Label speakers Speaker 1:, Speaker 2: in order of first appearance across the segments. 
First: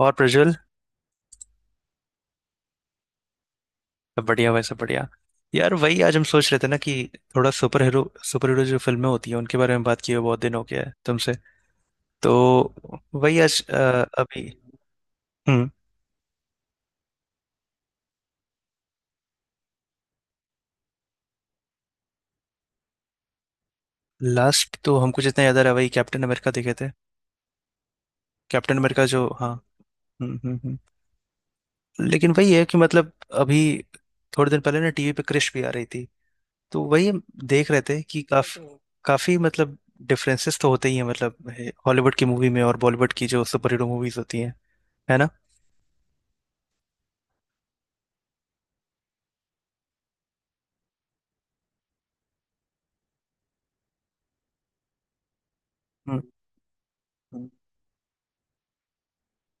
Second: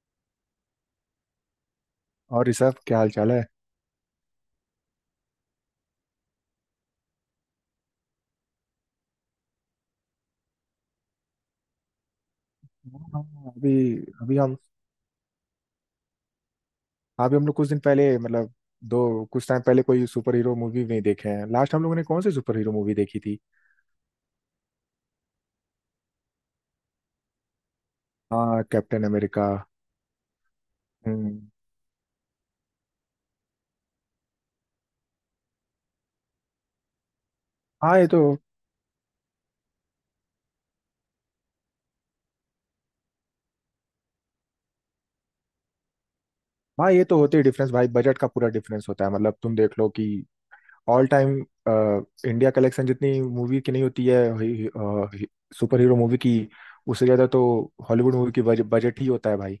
Speaker 1: और प्रज्वल।
Speaker 2: और ऋषभ क्या हाल चाल है?
Speaker 1: सब बढ़िया भाई, सब बढ़िया। यार वही आज हम सोच रहे थे ना कि थोड़ा सुपर हीरो जो फिल्में होती हैं उनके बारे में बात किए हुए बहुत दिन हो गया है तुमसे। तो
Speaker 2: हाँ।
Speaker 1: वही आज
Speaker 2: अभी अभी
Speaker 1: अभी।
Speaker 2: हम
Speaker 1: हम्म।
Speaker 2: अभी हम लोग कुछ दिन पहले दो कुछ टाइम पहले कोई सुपर हीरो मूवी नहीं देखे हैं। लास्ट हम लोगों ने कौन सी सुपर हीरो मूवी देखी थी?
Speaker 1: लास्ट तो हमको जितना याद आ रहा है वही कैप्टन अमेरिका देखे थे।
Speaker 2: हाँ,
Speaker 1: कैप्टन
Speaker 2: कैप्टन
Speaker 1: अमेरिका जो,
Speaker 2: अमेरिका।
Speaker 1: हाँ। हम्म हम्म हम्म।
Speaker 2: हम्म।
Speaker 1: लेकिन वही है कि मतलब अभी थोड़े दिन पहले ना टीवी पे क्रिश भी आ रही थी, तो वही हम देख रहे
Speaker 2: हाँ
Speaker 1: थे
Speaker 2: ये तो
Speaker 1: कि काफी काफी मतलब डिफरेंसेस तो होते ही हैं, मतलब हॉलीवुड की मूवी में और बॉलीवुड की जो सुपर हीरो मूवीज होती हैं, है ना।
Speaker 2: हाँ, ये तो होते ही डिफरेंस, भाई। बजट का पूरा डिफरेंस होता है, तुम देख लो कि ऑल टाइम इंडिया कलेक्शन जितनी मूवी की नहीं होती है सुपर हीरो मूवी
Speaker 1: हम्म
Speaker 2: की, उससे ज्यादा तो
Speaker 1: हम्म,
Speaker 2: हॉलीवुड मूवी की बजट ही होता है, भाई।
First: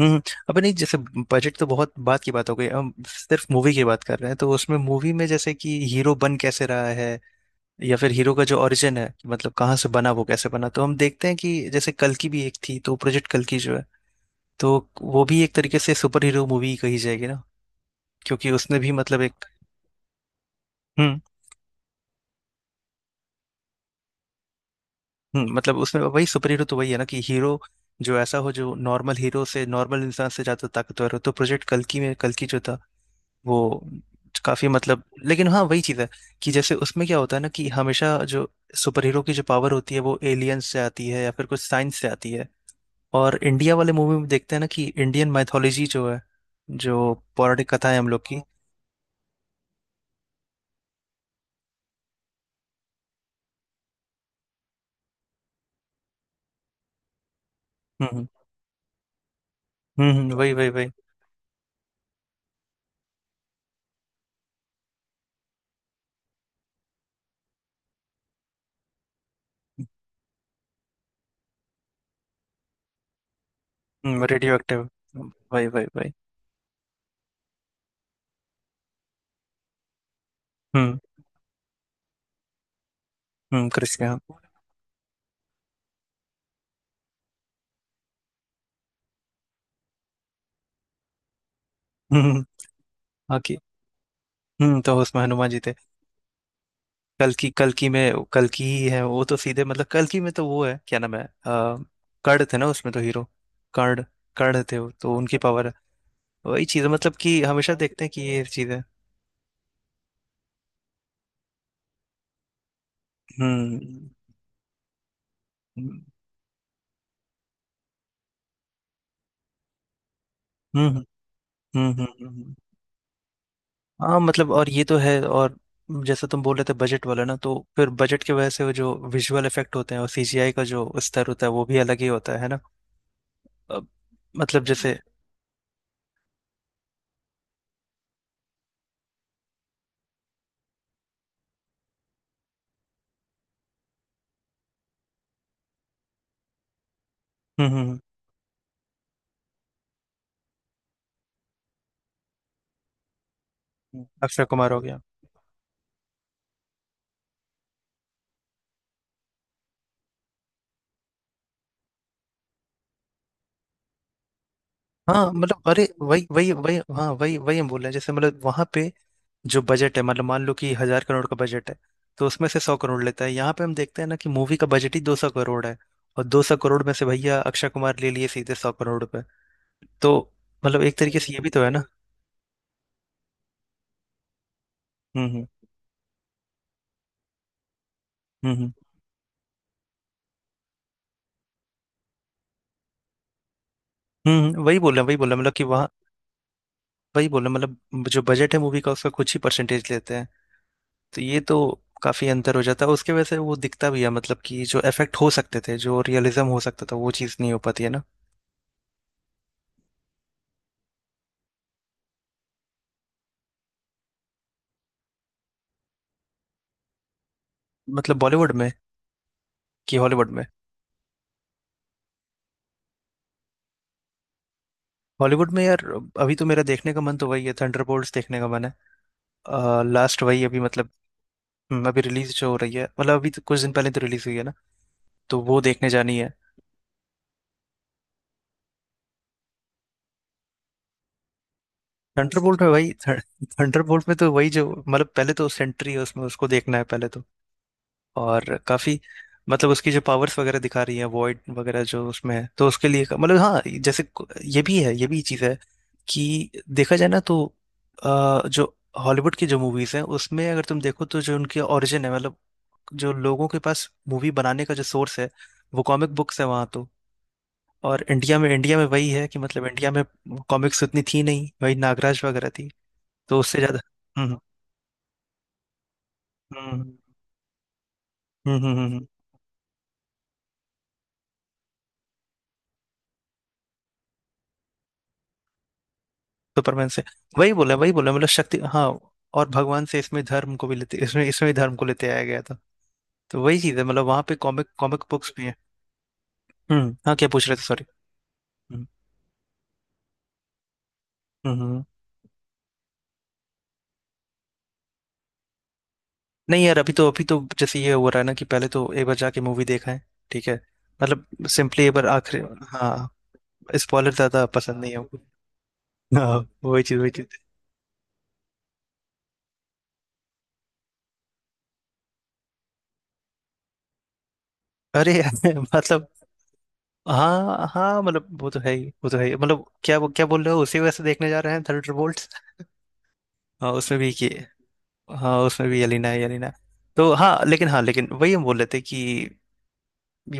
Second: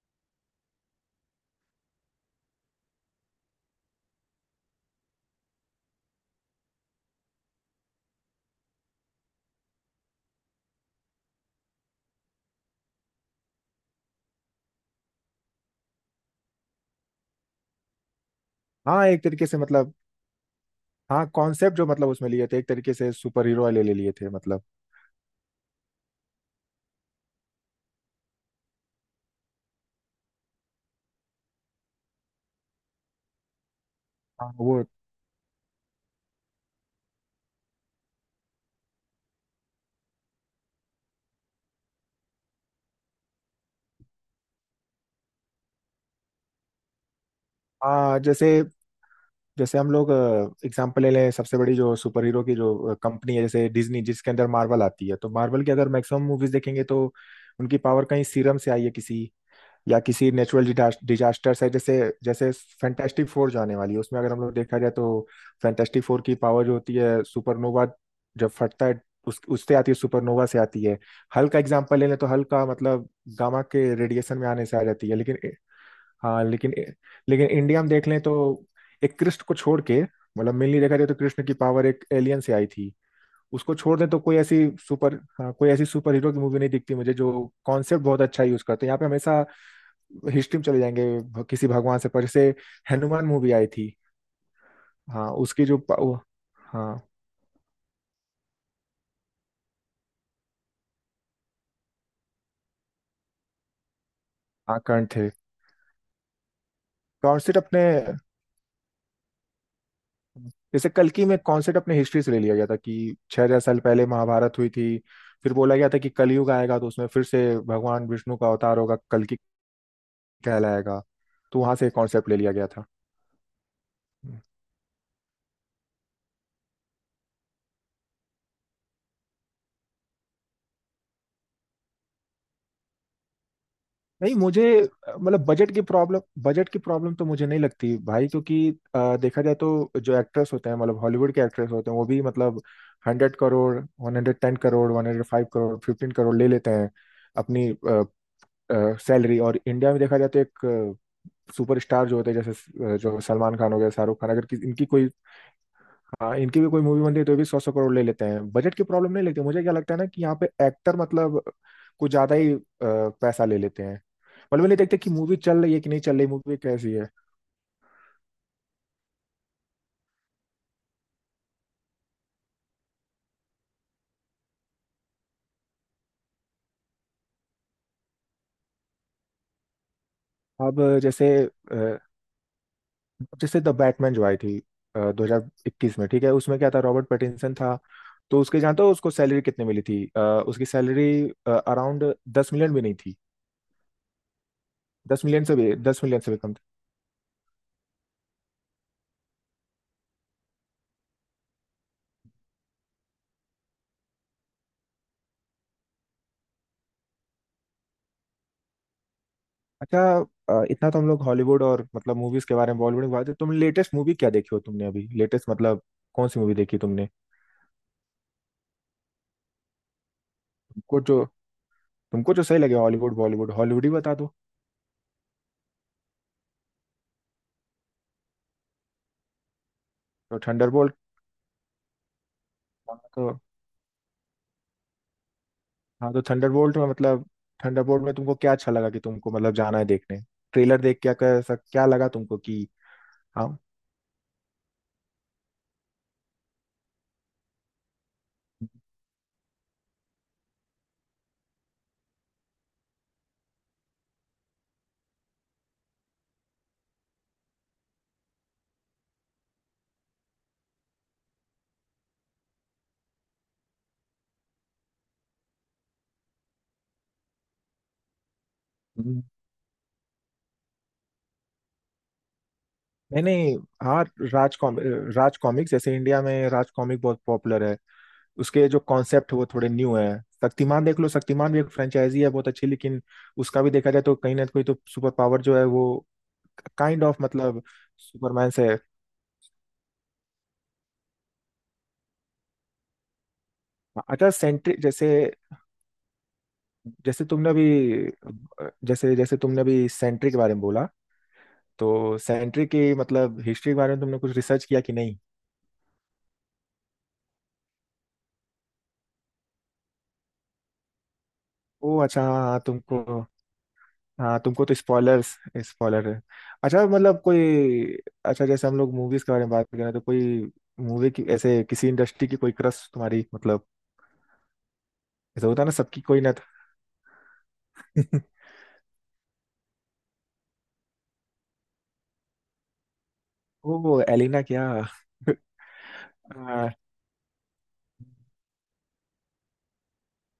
Speaker 1: हम्म। अब नहीं जैसे बजट तो बहुत बात की बात हो गई, हम सिर्फ मूवी की बात कर रहे हैं तो उसमें मूवी में जैसे कि हीरो बन कैसे रहा है या फिर हीरो का जो ओरिजिन है, मतलब कहाँ से बना वो कैसे बना। तो हम देखते हैं कि जैसे कल की भी एक थी, तो प्रोजेक्ट कल की जो है तो वो भी एक तरीके से सुपर हीरो मूवी कही जाएगी ना, क्योंकि उसने भी
Speaker 2: हाँ,
Speaker 1: मतलब
Speaker 2: एक
Speaker 1: एक।
Speaker 2: तरीके से
Speaker 1: हम्म
Speaker 2: हाँ, कॉन्सेप्ट जो उसमें लिए थे, एक तरीके से सुपर हीरो वाले ले लिए थे
Speaker 1: हम्म। मतलब उसमें वही सुपर हीरो तो वही है ना कि हीरो जो ऐसा हो जो नॉर्मल हीरो से नॉर्मल इंसान से ज्यादा ताकतवर हो। तो प्रोजेक्ट कल्कि में कल्कि जो था वो
Speaker 2: हाँ
Speaker 1: काफी
Speaker 2: वो
Speaker 1: मतलब लेकिन हाँ वही चीज है कि जैसे उसमें क्या होता है ना कि हमेशा जो सुपर हीरो की जो पावर होती है वो एलियंस से आती है या फिर कुछ साइंस से आती है। और इंडिया वाले मूवी में देखते हैं ना कि इंडियन मैथोलॉजी जो है, जो पौराणिक कथा है हम
Speaker 2: हाँ।
Speaker 1: लोग की।
Speaker 2: जैसे जैसे हम लोग एग्जाम्पल ले लें। सबसे बड़ी जो सुपर हीरो की जो कंपनी है जैसे डिज्नी, जिसके अंदर मार्वल आती है, तो मार्वल की अगर मैक्सिमम मूवीज देखेंगे तो उनकी पावर कहीं
Speaker 1: हम्म
Speaker 2: सीरम से आई है, किसी या किसी
Speaker 1: वही वही
Speaker 2: नेचुरल
Speaker 1: वही।
Speaker 2: डिजास्टर है। जैसे जैसे फैंटास्टिक फोर जो आने वाली है, उसमें अगर हम लोग देखा जाए तो फैंटास्टिक फोर की पावर जो होती है सुपरनोवा, जब फटता है उस उससे आती है, सुपरनोवा से आती है। हल्क का एग्जांपल ले लें तो हल्क का गामा के रेडिएशन में
Speaker 1: रेडियो
Speaker 2: आने से
Speaker 1: एक्टिव।
Speaker 2: आ जाती है। लेकिन
Speaker 1: वही वही वही।
Speaker 2: हाँ लेकिन लेकिन इंडिया में देख लें तो एक कृष्ण को छोड़ के मेनली देखा
Speaker 1: हम्म
Speaker 2: जाए तो कृष्ण की पावर एक एलियन से आई थी। उसको छोड़
Speaker 1: कृष्ण
Speaker 2: दें
Speaker 1: हाँ।
Speaker 2: तो कोई ऐसी सुपर हाँ कोई ऐसी सुपर हीरो की मूवी नहीं दिखती मुझे, जो कॉन्सेप्ट बहुत अच्छा यूज करते हैं यहाँ पे। हमेशा हिस्ट्री में चले जाएंगे, किसी भगवान से। पर
Speaker 1: हम्म,
Speaker 2: जैसे हनुमान
Speaker 1: हाँ
Speaker 2: मूवी
Speaker 1: कि
Speaker 2: आई थी।
Speaker 1: तो उसमें
Speaker 2: हाँ,
Speaker 1: हनुमान जी
Speaker 2: उसकी
Speaker 1: थे।
Speaker 2: जो वो, हाँ।
Speaker 1: कल्कि कल्कि में कल्कि ही है वो तो, सीधे मतलब कल्कि में तो वो है क्या नाम है कर्ण थे ना उसमें तो हीरो। कर्ण। कर्ण थे
Speaker 2: हाँ,
Speaker 1: वो
Speaker 2: कर्ण
Speaker 1: तो,
Speaker 2: थे।
Speaker 1: उनकी पावर है वही चीज है, मतलब कि
Speaker 2: कॉन्सेप्ट
Speaker 1: हमेशा
Speaker 2: अपने
Speaker 1: देखते हैं कि ये चीजें।
Speaker 2: जैसे कल्कि में कॉन्सेप्ट अपने हिस्ट्री से ले लिया गया था कि 6,000 साल पहले
Speaker 1: हम्म
Speaker 2: महाभारत हुई थी। फिर बोला गया था
Speaker 1: हम्म
Speaker 2: कि कलयुग आएगा तो उसमें फिर से भगवान विष्णु का अवतार होगा, कल्कि
Speaker 1: हम्म
Speaker 2: कहलाएगा। तो वहां
Speaker 1: हम्म
Speaker 2: से
Speaker 1: हम्म,
Speaker 2: कॉन्सेप्ट ले लिया
Speaker 1: हम्म।
Speaker 2: गया था।
Speaker 1: हाँ मतलब और ये तो है, और जैसे तुम बोल रहे थे बजट वाला ना, तो फिर बजट की वजह से वो जो विजुअल इफेक्ट होते हैं और सीजीआई का जो स्तर होता है वो भी अलग ही होता है ना। अब
Speaker 2: नहीं, मुझे
Speaker 1: मतलब जैसे
Speaker 2: अ, मतलब बजट की प्रॉब्लम, बजट की प्रॉब्लम तो मुझे नहीं लगती, भाई। क्योंकि देखा जाए तो जो एक्ट्रेस होते हैं, हॉलीवुड के एक्ट्रेस होते हैं, वो भी 100 करोड़, 110 करोड़, 105 करोड़, 15 करोड़ ले लेते हैं
Speaker 1: हम्म
Speaker 2: अपनी
Speaker 1: हम्म
Speaker 2: सैलरी। और इंडिया में देखा जाए तो एक सुपरस्टार जो होते हैं, जैसे जो सलमान खान हो गया, शाहरुख खान,
Speaker 1: अक्षय
Speaker 2: अगर
Speaker 1: कुमार हो
Speaker 2: इनकी
Speaker 1: गया।
Speaker 2: कोई, हाँ, इनकी भी कोई मूवी बनती है तो ये भी 100-100 करोड़ ले लेते हैं। बजट की प्रॉब्लम नहीं लगती मुझे। क्या लगता है ना कि यहाँ पे एक्टर कुछ ज्यादा ही पैसा ले लेते हैं। मतलब ये नहीं देखते कि
Speaker 1: हाँ
Speaker 2: मूवी
Speaker 1: मतलब
Speaker 2: चल रही है
Speaker 1: अरे
Speaker 2: कि नहीं चल
Speaker 1: वही
Speaker 2: रही,
Speaker 1: वही
Speaker 2: मूवी
Speaker 1: वही
Speaker 2: कैसी है।
Speaker 1: हाँ वही वही, हम बोल रहे हैं जैसे मतलब वहां पे जो बजट है मतलब मान लो कि 1,000 करोड़ का बजट है, तो उसमें से 100 करोड़ लेता है। यहाँ पे हम देखते हैं ना कि मूवी का बजट ही 200 करोड़ है, और 200 करोड़ में से भैया अक्षय कुमार ले लिए सीधे 100 करोड़ पे। तो मतलब एक
Speaker 2: अब
Speaker 1: तरीके
Speaker 2: जैसे
Speaker 1: से ये भी तो है ना।
Speaker 2: जैसे द बैटमैन जो आई थी दो
Speaker 1: हम्म हम्म
Speaker 2: हजार इक्कीस में, ठीक है, उसमें क्या था, रॉबर्ट पैटिंसन था। तो
Speaker 1: हम्म
Speaker 2: उसके, जानते
Speaker 1: हम्म
Speaker 2: हो उसको सैलरी कितने मिली थी? उसकी सैलरी अराउंड 10 million भी नहीं थी।
Speaker 1: वही बोल रहे हैं वही बोल रहे हैं मतलब कि वहाँ
Speaker 2: 10 million से भी कम।
Speaker 1: वही बोल रहे हैं मतलब जो बजट है मूवी का उसका कुछ ही परसेंटेज लेते हैं। तो ये तो काफी अंतर हो जाता है, उसके वजह से वो दिखता भी है मतलब कि जो इफेक्ट हो सकते थे, जो रियलिज्म हो सकता था वो चीज़ नहीं हो पाती है ना।
Speaker 2: अच्छा। इतना तो हम लोग हॉलीवुड और मूवीज के बारे में, बॉलीवुड के बारे में तो तुम लेटेस्ट मूवी क्या देखी हो, तुमने अभी लेटेस्ट कौन सी मूवी देखी तुमने?
Speaker 1: मतलब बॉलीवुड में कि हॉलीवुड में।
Speaker 2: तुमको जो तुमको जो सही लगे, हॉलीवुड बॉलीवुड, हॉलीवुड ही बता दो।
Speaker 1: हॉलीवुड में यार अभी तो मेरा देखने का मन तो वही है, थंडरबोल्ट्स देखने का मन है। लास्ट
Speaker 2: तो
Speaker 1: वही अभी मतलब
Speaker 2: थंडरबोल्ट।
Speaker 1: अभी रिलीज जो हो रही है मतलब
Speaker 2: तो
Speaker 1: अभी तो कुछ दिन पहले तो रिलीज हुई है ना, तो वो देखने
Speaker 2: हाँ,
Speaker 1: जानी
Speaker 2: तो
Speaker 1: है।
Speaker 2: थंडरबोल्ट में थंडरबोल्ट में तुमको क्या अच्छा लगा कि तुमको जाना है देखने, ट्रेलर देख क्या कैसा क्या लगा तुमको
Speaker 1: थंडरबोल्ट
Speaker 2: कि?
Speaker 1: में वही
Speaker 2: हाँ।
Speaker 1: थंडरबोल्ट में तो वही जो मतलब पहले तो सेंट्री है उसमें, उसको देखना है पहले तो। और काफी मतलब उसकी जो पावर्स वगैरह दिखा रही है वॉइड वगैरह जो उसमें है, तो उसके लिए मतलब हाँ जैसे ये भी है, ये भी चीज़ है कि देखा जाए ना तो जो हॉलीवुड की जो मूवीज हैं उसमें अगर तुम देखो तो जो उनके ओरिजिन है मतलब जो लोगों के पास मूवी बनाने का जो सोर्स है वो कॉमिक बुक्स है वहाँ तो। और इंडिया में वही
Speaker 2: हम्म।
Speaker 1: है कि मतलब इंडिया में कॉमिक्स उतनी थी नहीं, वही नागराज वगैरह थी।
Speaker 2: नहीं
Speaker 1: तो
Speaker 2: नहीं।
Speaker 1: उससे ज्यादा।
Speaker 2: हाँ,
Speaker 1: हम्म
Speaker 2: राज कॉमिक, राज कॉमिक जैसे इंडिया में
Speaker 1: हम्म
Speaker 2: राज
Speaker 1: हम्म
Speaker 2: कॉमिक बहुत पॉपुलर है। उसके जो
Speaker 1: हम्म।
Speaker 2: कॉन्सेप्ट है वो थोड़े न्यू है। शक्तिमान देख लो, शक्तिमान भी एक फ्रेंचाइजी है बहुत अच्छी, लेकिन उसका भी देखा जाए तो कहीं ना कहीं तो सुपर पावर जो है वो
Speaker 1: सुपरमैन से
Speaker 2: काइंड ऑफ
Speaker 1: वही बोला मतलब
Speaker 2: सुपरमैन
Speaker 1: शक्ति
Speaker 2: से है।
Speaker 1: हाँ। और भगवान से इसमें धर्म को भी लेते इसमें इसमें भी धर्म को लेते आया गया था। तो वही चीज है मतलब वहां
Speaker 2: अच्छा,
Speaker 1: पे कॉमिक
Speaker 2: सेंट्रिक
Speaker 1: कॉमिक
Speaker 2: जैसे,
Speaker 1: बुक्स भी है। हम्म, हाँ
Speaker 2: जैसे
Speaker 1: क्या पूछ
Speaker 2: तुमने
Speaker 1: रहे थे
Speaker 2: अभी
Speaker 1: सॉरी। हम्म
Speaker 2: जैसे जैसे तुमने अभी सेंट्रिक के बारे में बोला
Speaker 1: हम्म।
Speaker 2: तो सेंट्रिक की हिस्ट्री के बारे में तुमने कुछ रिसर्च किया कि नहीं?
Speaker 1: नहीं यार, अभी तो जैसे ये हो रहा है ना कि पहले तो एक बार जाके मूवी देखा है। ठीक है। मतलब सिंपली एक
Speaker 2: ओ
Speaker 1: बार
Speaker 2: अच्छा हाँ
Speaker 1: आखिरी।
Speaker 2: हाँ, तुमको
Speaker 1: हाँ स्पॉइलर
Speaker 2: हाँ,
Speaker 1: ज्यादा
Speaker 2: तुमको तो
Speaker 1: पसंद नहीं है हमको।
Speaker 2: स्पॉयलर्स, स्पॉयलर है।
Speaker 1: हाँ वही
Speaker 2: अच्छा
Speaker 1: चीज वही चीज।
Speaker 2: कोई, अच्छा जैसे हम लोग मूवीज के बारे में बात कर रहे हैं तो कोई मूवी की, ऐसे किसी इंडस्ट्री की कोई क्रश तुम्हारी
Speaker 1: अरे
Speaker 2: ऐसा
Speaker 1: यार,
Speaker 2: होता है ना, सबकी
Speaker 1: मतलब
Speaker 2: कोई ना था।
Speaker 1: हाँ हाँ मतलब वो तो है ही वो तो है ही मतलब, क्या क्या बोल रहे हो, उसी वजह से देखने जा रहे हैं थंडरबोल्ट्स। हाँ उसमें
Speaker 2: ओ
Speaker 1: भी कि
Speaker 2: एलिना क्या।
Speaker 1: हाँ उसमें भी यलिना है यलिना।
Speaker 2: आ।
Speaker 1: तो हाँ लेकिन वही हम बोल रहे थे कि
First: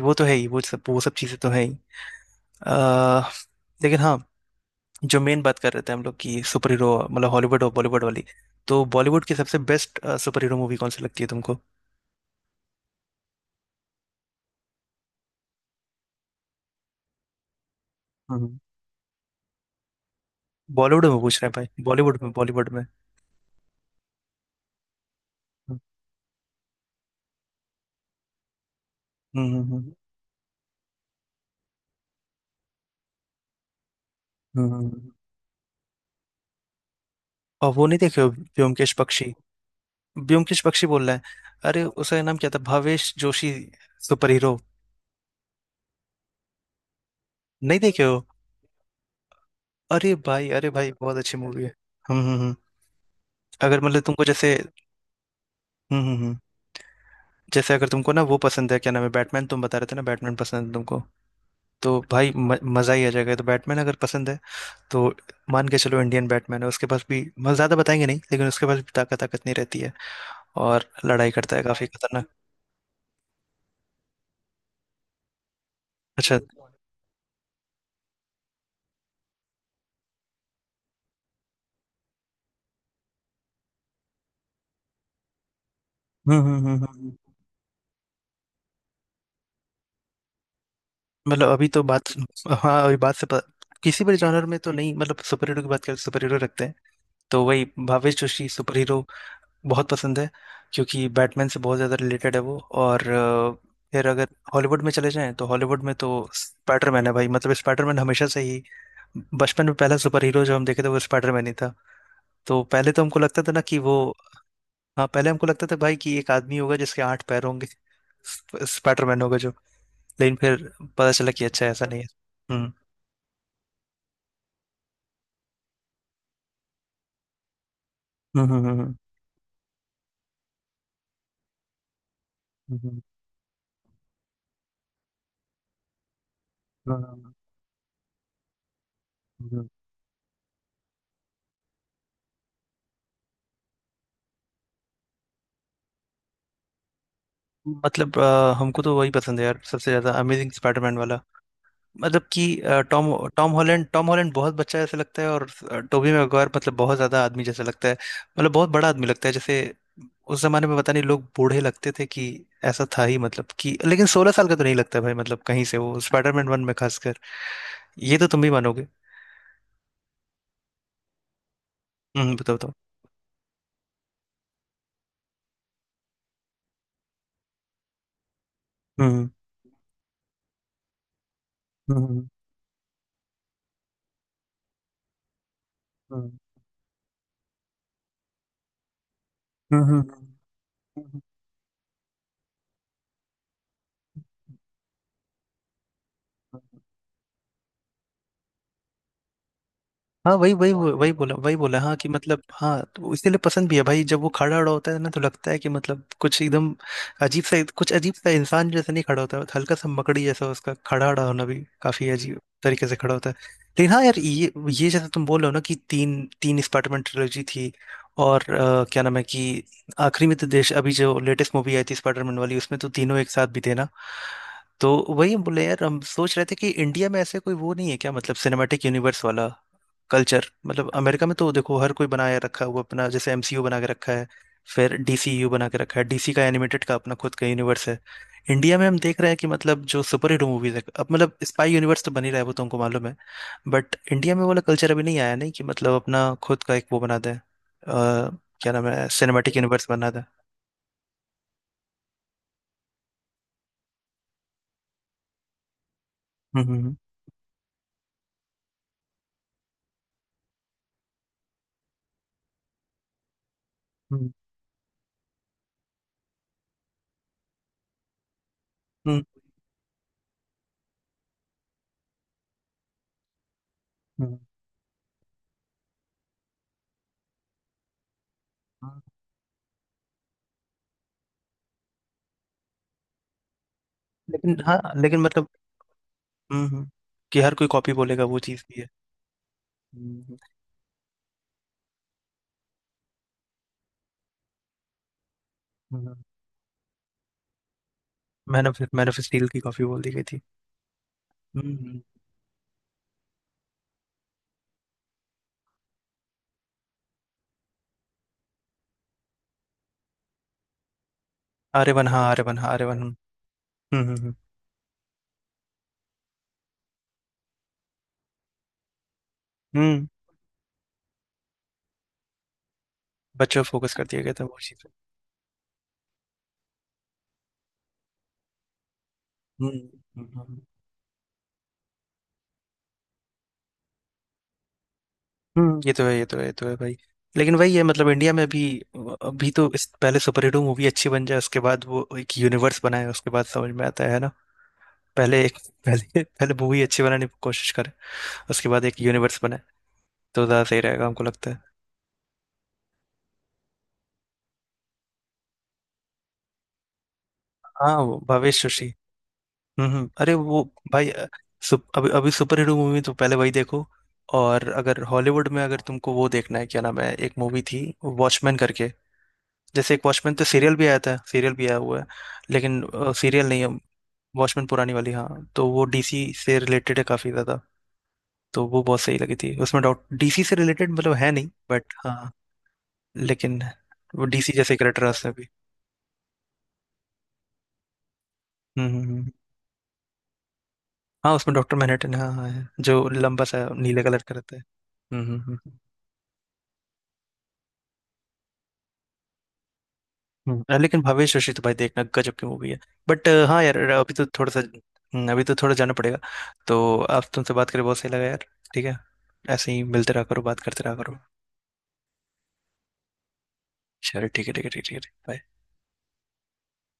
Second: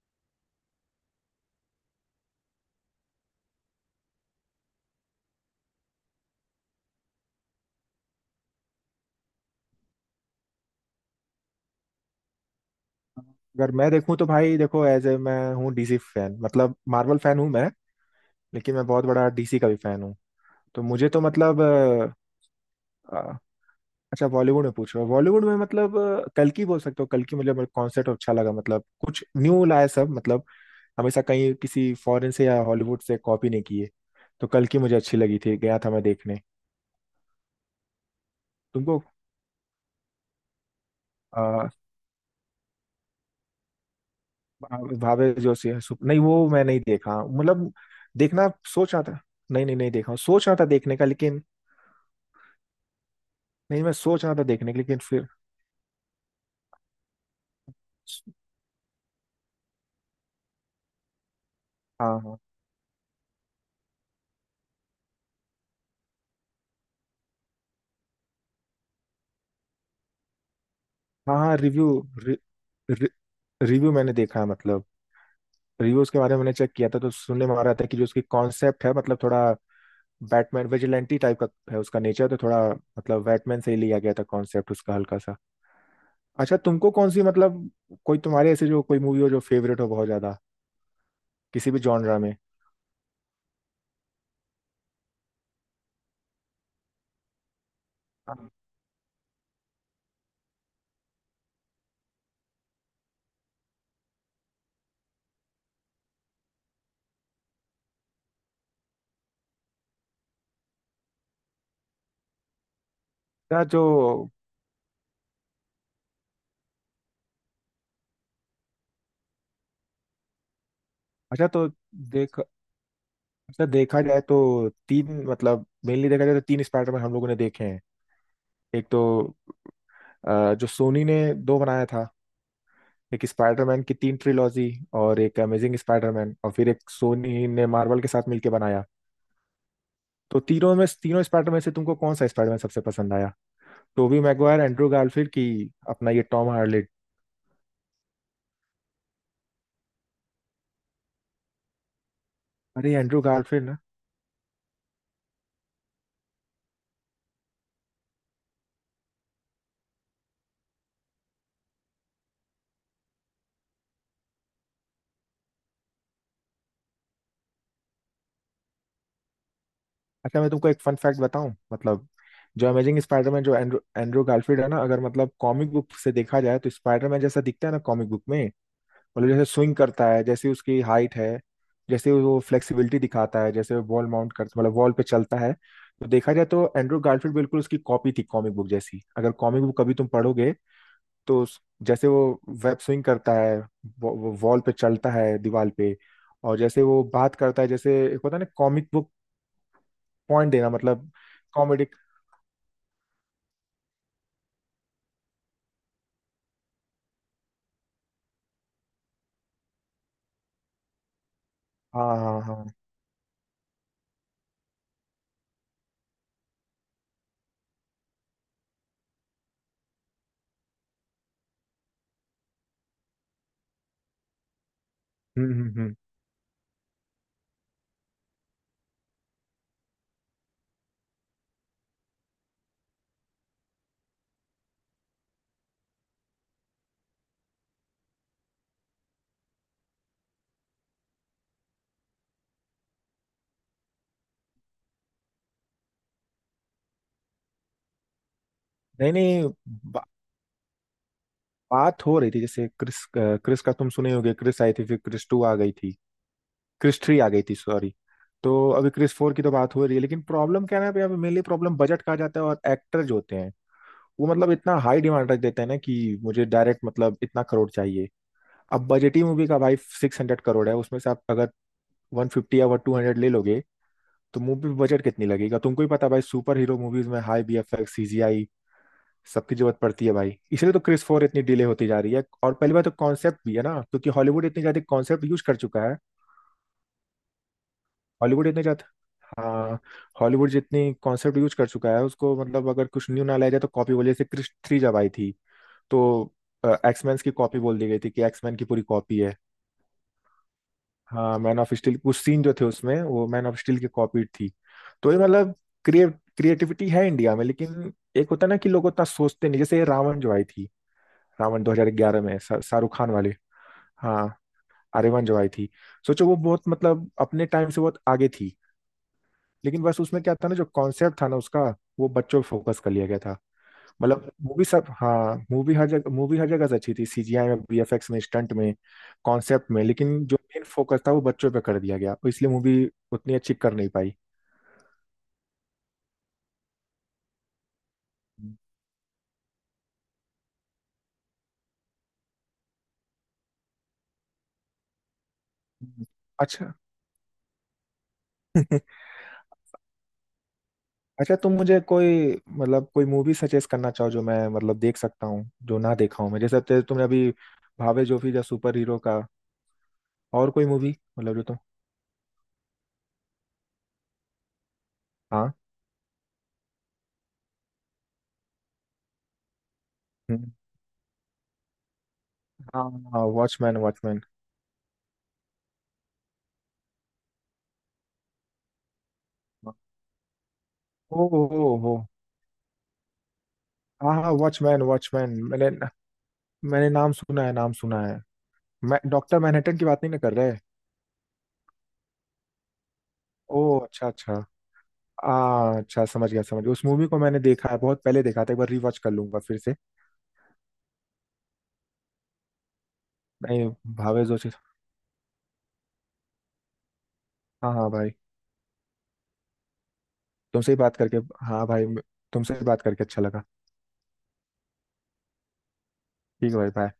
Speaker 1: वो तो है ही, वो सब चीज़ें तो है ही। अ, लेकिन हाँ जो मेन बात कर रहे थे हम लोग की सुपर हीरो मतलब हॉलीवुड और बॉलीवुड वाली, तो बॉलीवुड की सबसे बेस्ट सुपर हीरो मूवी कौन सी लगती है तुमको?
Speaker 2: अगर मैं देखूं तो भाई देखो, एज ए, मैं हूँ DC फैन, मार्वल फैन हूँ मैं,
Speaker 1: हम्म,
Speaker 2: लेकिन मैं बहुत बड़ा DC का भी फैन हूँ। तो
Speaker 1: बॉलीवुड
Speaker 2: मुझे
Speaker 1: में
Speaker 2: तो
Speaker 1: पूछ रहे हैं
Speaker 2: मतलब
Speaker 1: भाई, बॉलीवुड में बॉलीवुड में।
Speaker 2: अच्छा, बॉलीवुड में पूछ रहे हो। बॉलीवुड में
Speaker 1: हम्म
Speaker 2: कल की बोल सकते हो। कल की मेरे कॉन्सेप्ट अच्छा लगा, कुछ
Speaker 1: हम्म
Speaker 2: न्यू
Speaker 1: हम्म
Speaker 2: लाया
Speaker 1: हम्म।
Speaker 2: सब हमेशा कहीं किसी फॉरेन से या हॉलीवुड से कॉपी नहीं किए। तो कल
Speaker 1: हम्म,
Speaker 2: की मुझे
Speaker 1: हम्म।
Speaker 2: अच्छी लगी थी, गया था मैं देखने।
Speaker 1: और वो नहीं देखे हो ब्योमकेश
Speaker 2: तुमको
Speaker 1: बख्शी। ब्योमकेश बख्शी बोल रहा है,
Speaker 2: आ,
Speaker 1: अरे उसका नाम क्या था, भावेश जोशी सुपर हीरो।
Speaker 2: भावे जोशी है, नहीं, वो मैं नहीं देखा
Speaker 1: नहीं देखे हो?
Speaker 2: देखना सोच रहा था। नहीं नहीं, नहीं देखा, सोच रहा था
Speaker 1: अरे भाई
Speaker 2: देखने का,
Speaker 1: बहुत अच्छी
Speaker 2: लेकिन
Speaker 1: मूवी है। हम्म हम्म हम्म। अगर
Speaker 2: नहीं मैं
Speaker 1: मतलब तुमको
Speaker 2: सोच रहा था
Speaker 1: जैसे।
Speaker 2: देखने का लेकिन फिर,
Speaker 1: हम्म हम्म हम्म। जैसे अगर तुमको ना वो पसंद है, क्या नाम है बैटमैन, तुम बता रहे थे ना बैटमैन पसंद है तुमको, तो
Speaker 2: हाँ
Speaker 1: भाई
Speaker 2: हाँ
Speaker 1: मजा ही आ जाएगा। तो बैटमैन अगर पसंद है तो मान के चलो इंडियन बैटमैन है, उसके पास भी मतलब ज्यादा बताएंगे नहीं लेकिन उसके पास भी ताकत ताकत नहीं रहती है, और लड़ाई
Speaker 2: हाँ हाँ।
Speaker 1: करता है काफी
Speaker 2: रिव्यू,
Speaker 1: खतरनाक।
Speaker 2: रिव्यू मैंने देखा है रिव्यूज के बारे
Speaker 1: अच्छा।
Speaker 2: में मैंने चेक किया था। तो सुनने में आ रहा था कि जो उसकी कॉन्सेप्ट है थोड़ा बैटमैन विजिलेंटी टाइप का है, उसका नेचर तो थोड़ा बैटमैन से ही लिया गया था कॉन्सेप्ट उसका हल्का सा।
Speaker 1: हम्म हम्म
Speaker 2: अच्छा
Speaker 1: हम्म हम्म
Speaker 2: तुमको कौन सी
Speaker 1: हम्म।
Speaker 2: कोई तुम्हारे ऐसे जो कोई मूवी हो जो फेवरेट हो बहुत ज्यादा,
Speaker 1: मतलब अभी
Speaker 2: किसी भी
Speaker 1: तो बात,
Speaker 2: जॉनरा में?
Speaker 1: हाँ अभी बात से किसी भी जॉनर में तो नहीं, मतलब सुपर हीरो की बात करें, सुपर हीरो रखते हैं तो वही भावेश जोशी
Speaker 2: अच्छा
Speaker 1: सुपर हीरो बहुत पसंद है क्योंकि बैटमैन से बहुत ज़्यादा रिलेटेड है वो। और फिर अगर हॉलीवुड में चले जाएं तो हॉलीवुड में तो स्पाइडरमैन है भाई, मतलब स्पाइडरमैन हमेशा से ही बचपन में पहला सुपर हीरो जो हम देखे थे वो स्पाइडरमैन ही था। तो पहले तो हमको लगता था ना
Speaker 2: जो
Speaker 1: कि वो, हाँ पहले हमको लगता था भाई कि एक आदमी होगा जिसके आठ पैर होंगे, स्पाइडरमैन होगा जो। लेकिन फिर पता चला कि
Speaker 2: अच्छा
Speaker 1: अच्छा
Speaker 2: तो
Speaker 1: ऐसा नहीं है।
Speaker 2: देख
Speaker 1: हम्म
Speaker 2: अच्छा, देखा जाए तो तीन मेनली देखा जाए तो तीन स्पाइडरमैन हम लोगों ने देखे हैं।
Speaker 1: हम्म हम्म
Speaker 2: एक
Speaker 1: हम्म
Speaker 2: तो जो सोनी ने दो बनाया था,
Speaker 1: हम्म,
Speaker 2: एक स्पाइडरमैन की तीन ट्रिलॉजी और एक अमेजिंग स्पाइडरमैन, और फिर एक
Speaker 1: हम्म,
Speaker 2: सोनी ने मार्वल के साथ मिलकर बनाया।
Speaker 1: हम्म।
Speaker 2: तो तीनों में, तीनों स्पाइडरमैन से तुमको कौन सा स्पाइडरमैन सबसे पसंद आया? टोबी मैगवायर, एंड्रू गारफील्ड की, अपना ये टॉम हार्लेट।
Speaker 1: मतलब हमको तो वही पसंद है यार सबसे ज्यादा अमेजिंग स्पाइडरमैन वाला, मतलब कि
Speaker 2: अरे
Speaker 1: टॉम।
Speaker 2: एंड्रू गारफील्ड ना।
Speaker 1: टॉम हॉलैंड बहुत बच्चा जैसा लगता है, और टोबी मैguire मतलब बहुत ज्यादा आदमी जैसा लगता है, मतलब बहुत बड़ा आदमी लगता है जैसे उस जमाने में पता नहीं लोग बूढ़े लगते थे कि ऐसा था ही, मतलब कि लेकिन 16 साल का तो नहीं लगता भाई मतलब कहीं से वो, स्पाइडरमैन वन में खासकर ये तो तुम भी मानोगे।
Speaker 2: अच्छा, मैं तुमको एक फन फैक्ट बताऊं
Speaker 1: बताओ
Speaker 2: जो
Speaker 1: बताओ।
Speaker 2: अमेजिंग स्पाइडरमैन जो एंड्रू एंड्रू गारफील्ड है ना, अगर कॉमिक बुक से देखा जाए तो स्पाइडरमैन जैसा दिखता है ना कॉमिक बुक में,
Speaker 1: हम्म
Speaker 2: जैसे स्विंग करता है, जैसे उसकी हाइट है,
Speaker 1: हम्म
Speaker 2: जैसे
Speaker 1: हम्म
Speaker 2: वो फ्लेक्सिबिलिटी दिखाता है, जैसे वॉल माउंट करता, वॉल पे चलता है। तो देखा जाए तो एंड्रू गारफील्ड बिल्कुल उसकी कॉपी थी, कॉमिक बुक जैसी। अगर कॉमिक बुक
Speaker 1: हम्म
Speaker 2: कभी
Speaker 1: हम्म,
Speaker 2: तुम पढ़ोगे
Speaker 1: हम्म। हम्म,
Speaker 2: तो जैसे वो वेब स्विंग करता है, वो वॉल पे चलता है, दीवार पे, और
Speaker 1: हम्म।
Speaker 2: जैसे वो बात करता है जैसे एक होता है ना कॉमिक बुक
Speaker 1: हाँ
Speaker 2: पॉइंट
Speaker 1: वही
Speaker 2: देना,
Speaker 1: वही वही बोला वही बोला,
Speaker 2: कॉमेडी।
Speaker 1: हाँ कि मतलब हाँ तो इसीलिए पसंद भी है भाई, जब वो खड़ा खड़ा होता है ना तो लगता है कि मतलब कुछ एकदम अजीब सा, कुछ अजीब सा इंसान जैसा नहीं खड़ा होता है, हल्का सा मकड़ी जैसा उसका खड़ा खड़ा होना भी
Speaker 2: हाँ
Speaker 1: काफी
Speaker 2: हाँ
Speaker 1: अजीब
Speaker 2: हाँ हाँ।
Speaker 1: तरीके से खड़ा होता है। लेकिन हाँ यार, ये जैसा तुम बोल रहे हो ना कि तीन तीन स्पाइडरमैन ट्रिलॉजी थी, और क्या नाम है कि आखिरी में तो देश अभी जो लेटेस्ट मूवी आई थी स्पाइडरमैन वाली उसमें तो तीनों एक साथ भी थे ना। तो वही हम बोले यार,
Speaker 2: हम्म।
Speaker 1: हम सोच रहे थे कि इंडिया में ऐसे कोई वो नहीं है क्या, मतलब सिनेमैटिक यूनिवर्स वाला कल्चर, मतलब अमेरिका में तो देखो हर कोई बनाया रखा है वो अपना, जैसे एमसीयू बना के रखा है, फिर डीसीयू बना के रखा है, डीसी का एनिमेटेड का अपना खुद का यूनिवर्स है। इंडिया में हम देख रहे हैं कि मतलब जो सुपर हीरो मूवीज है अब, मतलब स्पाई यूनिवर्स तो बन ही रहा है वो तुमको मालूम है, बट इंडिया में वो वाला कल्चर अभी नहीं आया, नहीं कि मतलब अपना खुद का एक वो बना दें क्या नाम है
Speaker 2: नहीं नहीं
Speaker 1: सिनेमेटिक यूनिवर्स
Speaker 2: बा,
Speaker 1: बना दें।
Speaker 2: बात हो रही थी जैसे क्रिस क्रिस का तुम सुने होगे, क्रिस आई थी, फिर क्रिस टू आ गई थी,
Speaker 1: हम्म हम्म
Speaker 2: क्रिस थ्री आ गई थी, सॉरी। तो अभी क्रिस फोर की तो बात हो रही है, लेकिन प्रॉब्लम क्या है ना, अभी मेनली प्रॉब्लम बजट का आ जाता है। और एक्टर जो होते हैं वो
Speaker 1: हम्म
Speaker 2: इतना हाई डिमांड रख देते हैं ना कि मुझे डायरेक्ट इतना करोड़ चाहिए। अब
Speaker 1: हम्म,
Speaker 2: बजटी मूवी का, भाई, 600 करोड़ है, उसमें से आप अगर 150 या 200 ले लोगे
Speaker 1: हम्म, हम्म।
Speaker 2: तो मूवी बजट कितनी लगेगा तुमको ही पता है, भाई। सुपर हीरो मूवीज में हाई BFX, CGI
Speaker 1: हम्म,
Speaker 2: सबकी जरूरत पड़ती है, भाई। इसलिए तो क्रिस फोर इतनी डिले होती जा रही है। और पहली बात तो कॉन्सेप्ट भी है ना, क्योंकि हॉलीवुड
Speaker 1: लेकिन
Speaker 2: इतनी
Speaker 1: हाँ
Speaker 2: ज्यादा
Speaker 1: लेकिन
Speaker 2: कॉन्सेप्ट यूज
Speaker 1: मतलब।
Speaker 2: कर चुका है।
Speaker 1: हम्म हम्म, कि हर कोई कॉपी बोलेगा वो
Speaker 2: हॉलीवुड इतने
Speaker 1: चीज़ भी
Speaker 2: ज्यादा
Speaker 1: है।
Speaker 2: हाँ,
Speaker 1: हम्म
Speaker 2: हॉलीवुड जितनी कॉन्सेप्ट यूज कर चुका है उसको अगर कुछ न्यू ना लाया जाए तो कॉपी बोले। जैसे क्रिश थ्री जब आई थी तो
Speaker 1: हम्म,
Speaker 2: एक्समैन की कॉपी बोल दी गई थी कि एक्समैन की पूरी
Speaker 1: मैन
Speaker 2: कॉपी
Speaker 1: ऑफ
Speaker 2: है।
Speaker 1: स्टील की काफी बोल दी गई थी।
Speaker 2: हाँ, मैन ऑफ स्टील,
Speaker 1: हम्म।
Speaker 2: कुछ सीन जो थे उसमें वो मैन ऑफ स्टील की कॉपी थी। तो ये क्रिएट, क्रिएटिविटी है इंडिया में, लेकिन एक होता है ना कि लोग उतना सोचते नहीं। जैसे ये रावण जो आई थी, रावण
Speaker 1: आर्य वन हाँ
Speaker 2: 2011 में,
Speaker 1: आर्य वन हाँ आर्य
Speaker 2: शाहरुख
Speaker 1: वन
Speaker 2: खान वाले।
Speaker 1: हम्म। हम्म
Speaker 2: हाँ
Speaker 1: हम्म
Speaker 2: आर्यमन जो आई थी, सोचो वो बहुत अपने टाइम से बहुत आगे थी, लेकिन बस
Speaker 1: हम्म,
Speaker 2: उसमें क्या था ना, जो कॉन्सेप्ट था ना उसका, वो बच्चों पे फोकस कर लिया गया था।
Speaker 1: बच्चों पे फोकस कर दिया गया था वो
Speaker 2: मूवी सब,
Speaker 1: चीज।
Speaker 2: हाँ मूवी हर जगह, मूवी हर जगह से अच्छी थी, CGI में, VFX में, स्टंट में, कॉन्सेप्ट
Speaker 1: हम्म
Speaker 2: में, लेकिन जो
Speaker 1: हम्म, हम्म।
Speaker 2: मेन फोकस था वो बच्चों पे कर दिया गया और इसलिए मूवी उतनी अच्छी कर नहीं पाई।
Speaker 1: हम्म, ये तो है ये तो है ये तो है भाई। लेकिन वही है मतलब इंडिया में अभी अभी तो इस पहले सुपर हीरो मूवी अच्छी बन जाए, उसके बाद वो एक यूनिवर्स बनाए उसके बाद समझ में आता है ना। पहले एक पहले पहले
Speaker 2: अच्छा।
Speaker 1: मूवी अच्छी बनाने की कोशिश करें, उसके बाद एक यूनिवर्स बनाए, तो ज्यादा सही रहेगा हमको
Speaker 2: अच्छा,
Speaker 1: लगता
Speaker 2: तुम
Speaker 1: है।
Speaker 2: मुझे कोई कोई मूवी सजेस्ट करना चाहो जो मैं देख सकता हूँ जो ना देखा हूँ मैं, जैसे तुमने अभी
Speaker 1: हाँ
Speaker 2: भावे
Speaker 1: वो
Speaker 2: जोफी या
Speaker 1: भावेश।
Speaker 2: सुपर हीरो का,
Speaker 1: अरे
Speaker 2: और
Speaker 1: वो
Speaker 2: कोई मूवी
Speaker 1: भाई
Speaker 2: जो तुम,
Speaker 1: अभी अभी सुपर हीरो मूवी तो पहले वही देखो। और अगर हॉलीवुड
Speaker 2: हाँ।
Speaker 1: में अगर तुमको वो देखना है क्या नाम है, एक मूवी थी वॉचमैन करके, जैसे एक वॉचमैन तो
Speaker 2: हम्म,
Speaker 1: सीरियल भी आया था सीरियल भी आया हुआ है, लेकिन
Speaker 2: हाँ,
Speaker 1: सीरियल नहीं है
Speaker 2: वॉचमैन, वॉचमैन।
Speaker 1: वॉचमैन पुरानी वाली हाँ। तो वो डीसी से रिलेटेड है काफी ज्यादा, तो वो बहुत सही लगी थी, उसमें डॉट डीसी से रिलेटेड मतलब
Speaker 2: ओ
Speaker 1: है नहीं
Speaker 2: हो
Speaker 1: बट
Speaker 2: हो।
Speaker 1: हाँ लेकिन
Speaker 2: हाँ
Speaker 1: वो
Speaker 2: हाँ,
Speaker 1: डीसी जैसे
Speaker 2: वॉचमैन,
Speaker 1: करेक्टर है
Speaker 2: वॉचमैन
Speaker 1: उसमें भी।
Speaker 2: मैंने मैंने नाम सुना है, नाम सुना है।
Speaker 1: हम्म
Speaker 2: मैं
Speaker 1: हम्म हम्म।
Speaker 2: डॉक्टर मैनहट्टन की बात नहीं ना कर रहे?
Speaker 1: हाँ उसमें डॉक्टर मैनहट्टन हाँ हाँ है, जो लंबा सा
Speaker 2: ओ
Speaker 1: नीले
Speaker 2: अच्छा
Speaker 1: कलर
Speaker 2: अच्छा।
Speaker 1: का रहता है। हम्म हम्म हम्म।
Speaker 2: आ। अच्छा समझ गया, समझ गया। उस मूवी को मैंने देखा है, बहुत पहले देखा था, एक बार रीवॉच कर लूंगा फिर से।
Speaker 1: लेकिन भावेश रशी तो भाई देखना, गजब की मूवी है, बट हाँ
Speaker 2: नहीं,
Speaker 1: यार अभी
Speaker 2: भावे
Speaker 1: तो
Speaker 2: जोशी।
Speaker 1: थोड़ा सा अभी तो थोड़ा जाना पड़ेगा। तो आप तुमसे बात
Speaker 2: हाँ
Speaker 1: करें
Speaker 2: हाँ
Speaker 1: बहुत सही
Speaker 2: भाई।
Speaker 1: लगा यार, ठीक है, ऐसे ही मिलते रहा करो बात
Speaker 2: तुमसे ही
Speaker 1: करते रहा
Speaker 2: बात
Speaker 1: करो।
Speaker 2: करके, हाँ भाई, तुमसे ही बात करके अच्छा लगा।
Speaker 1: चलो ठीक है ठीक है ठीक है ठीक है बाय।
Speaker 2: ठीक है भाई, बाय।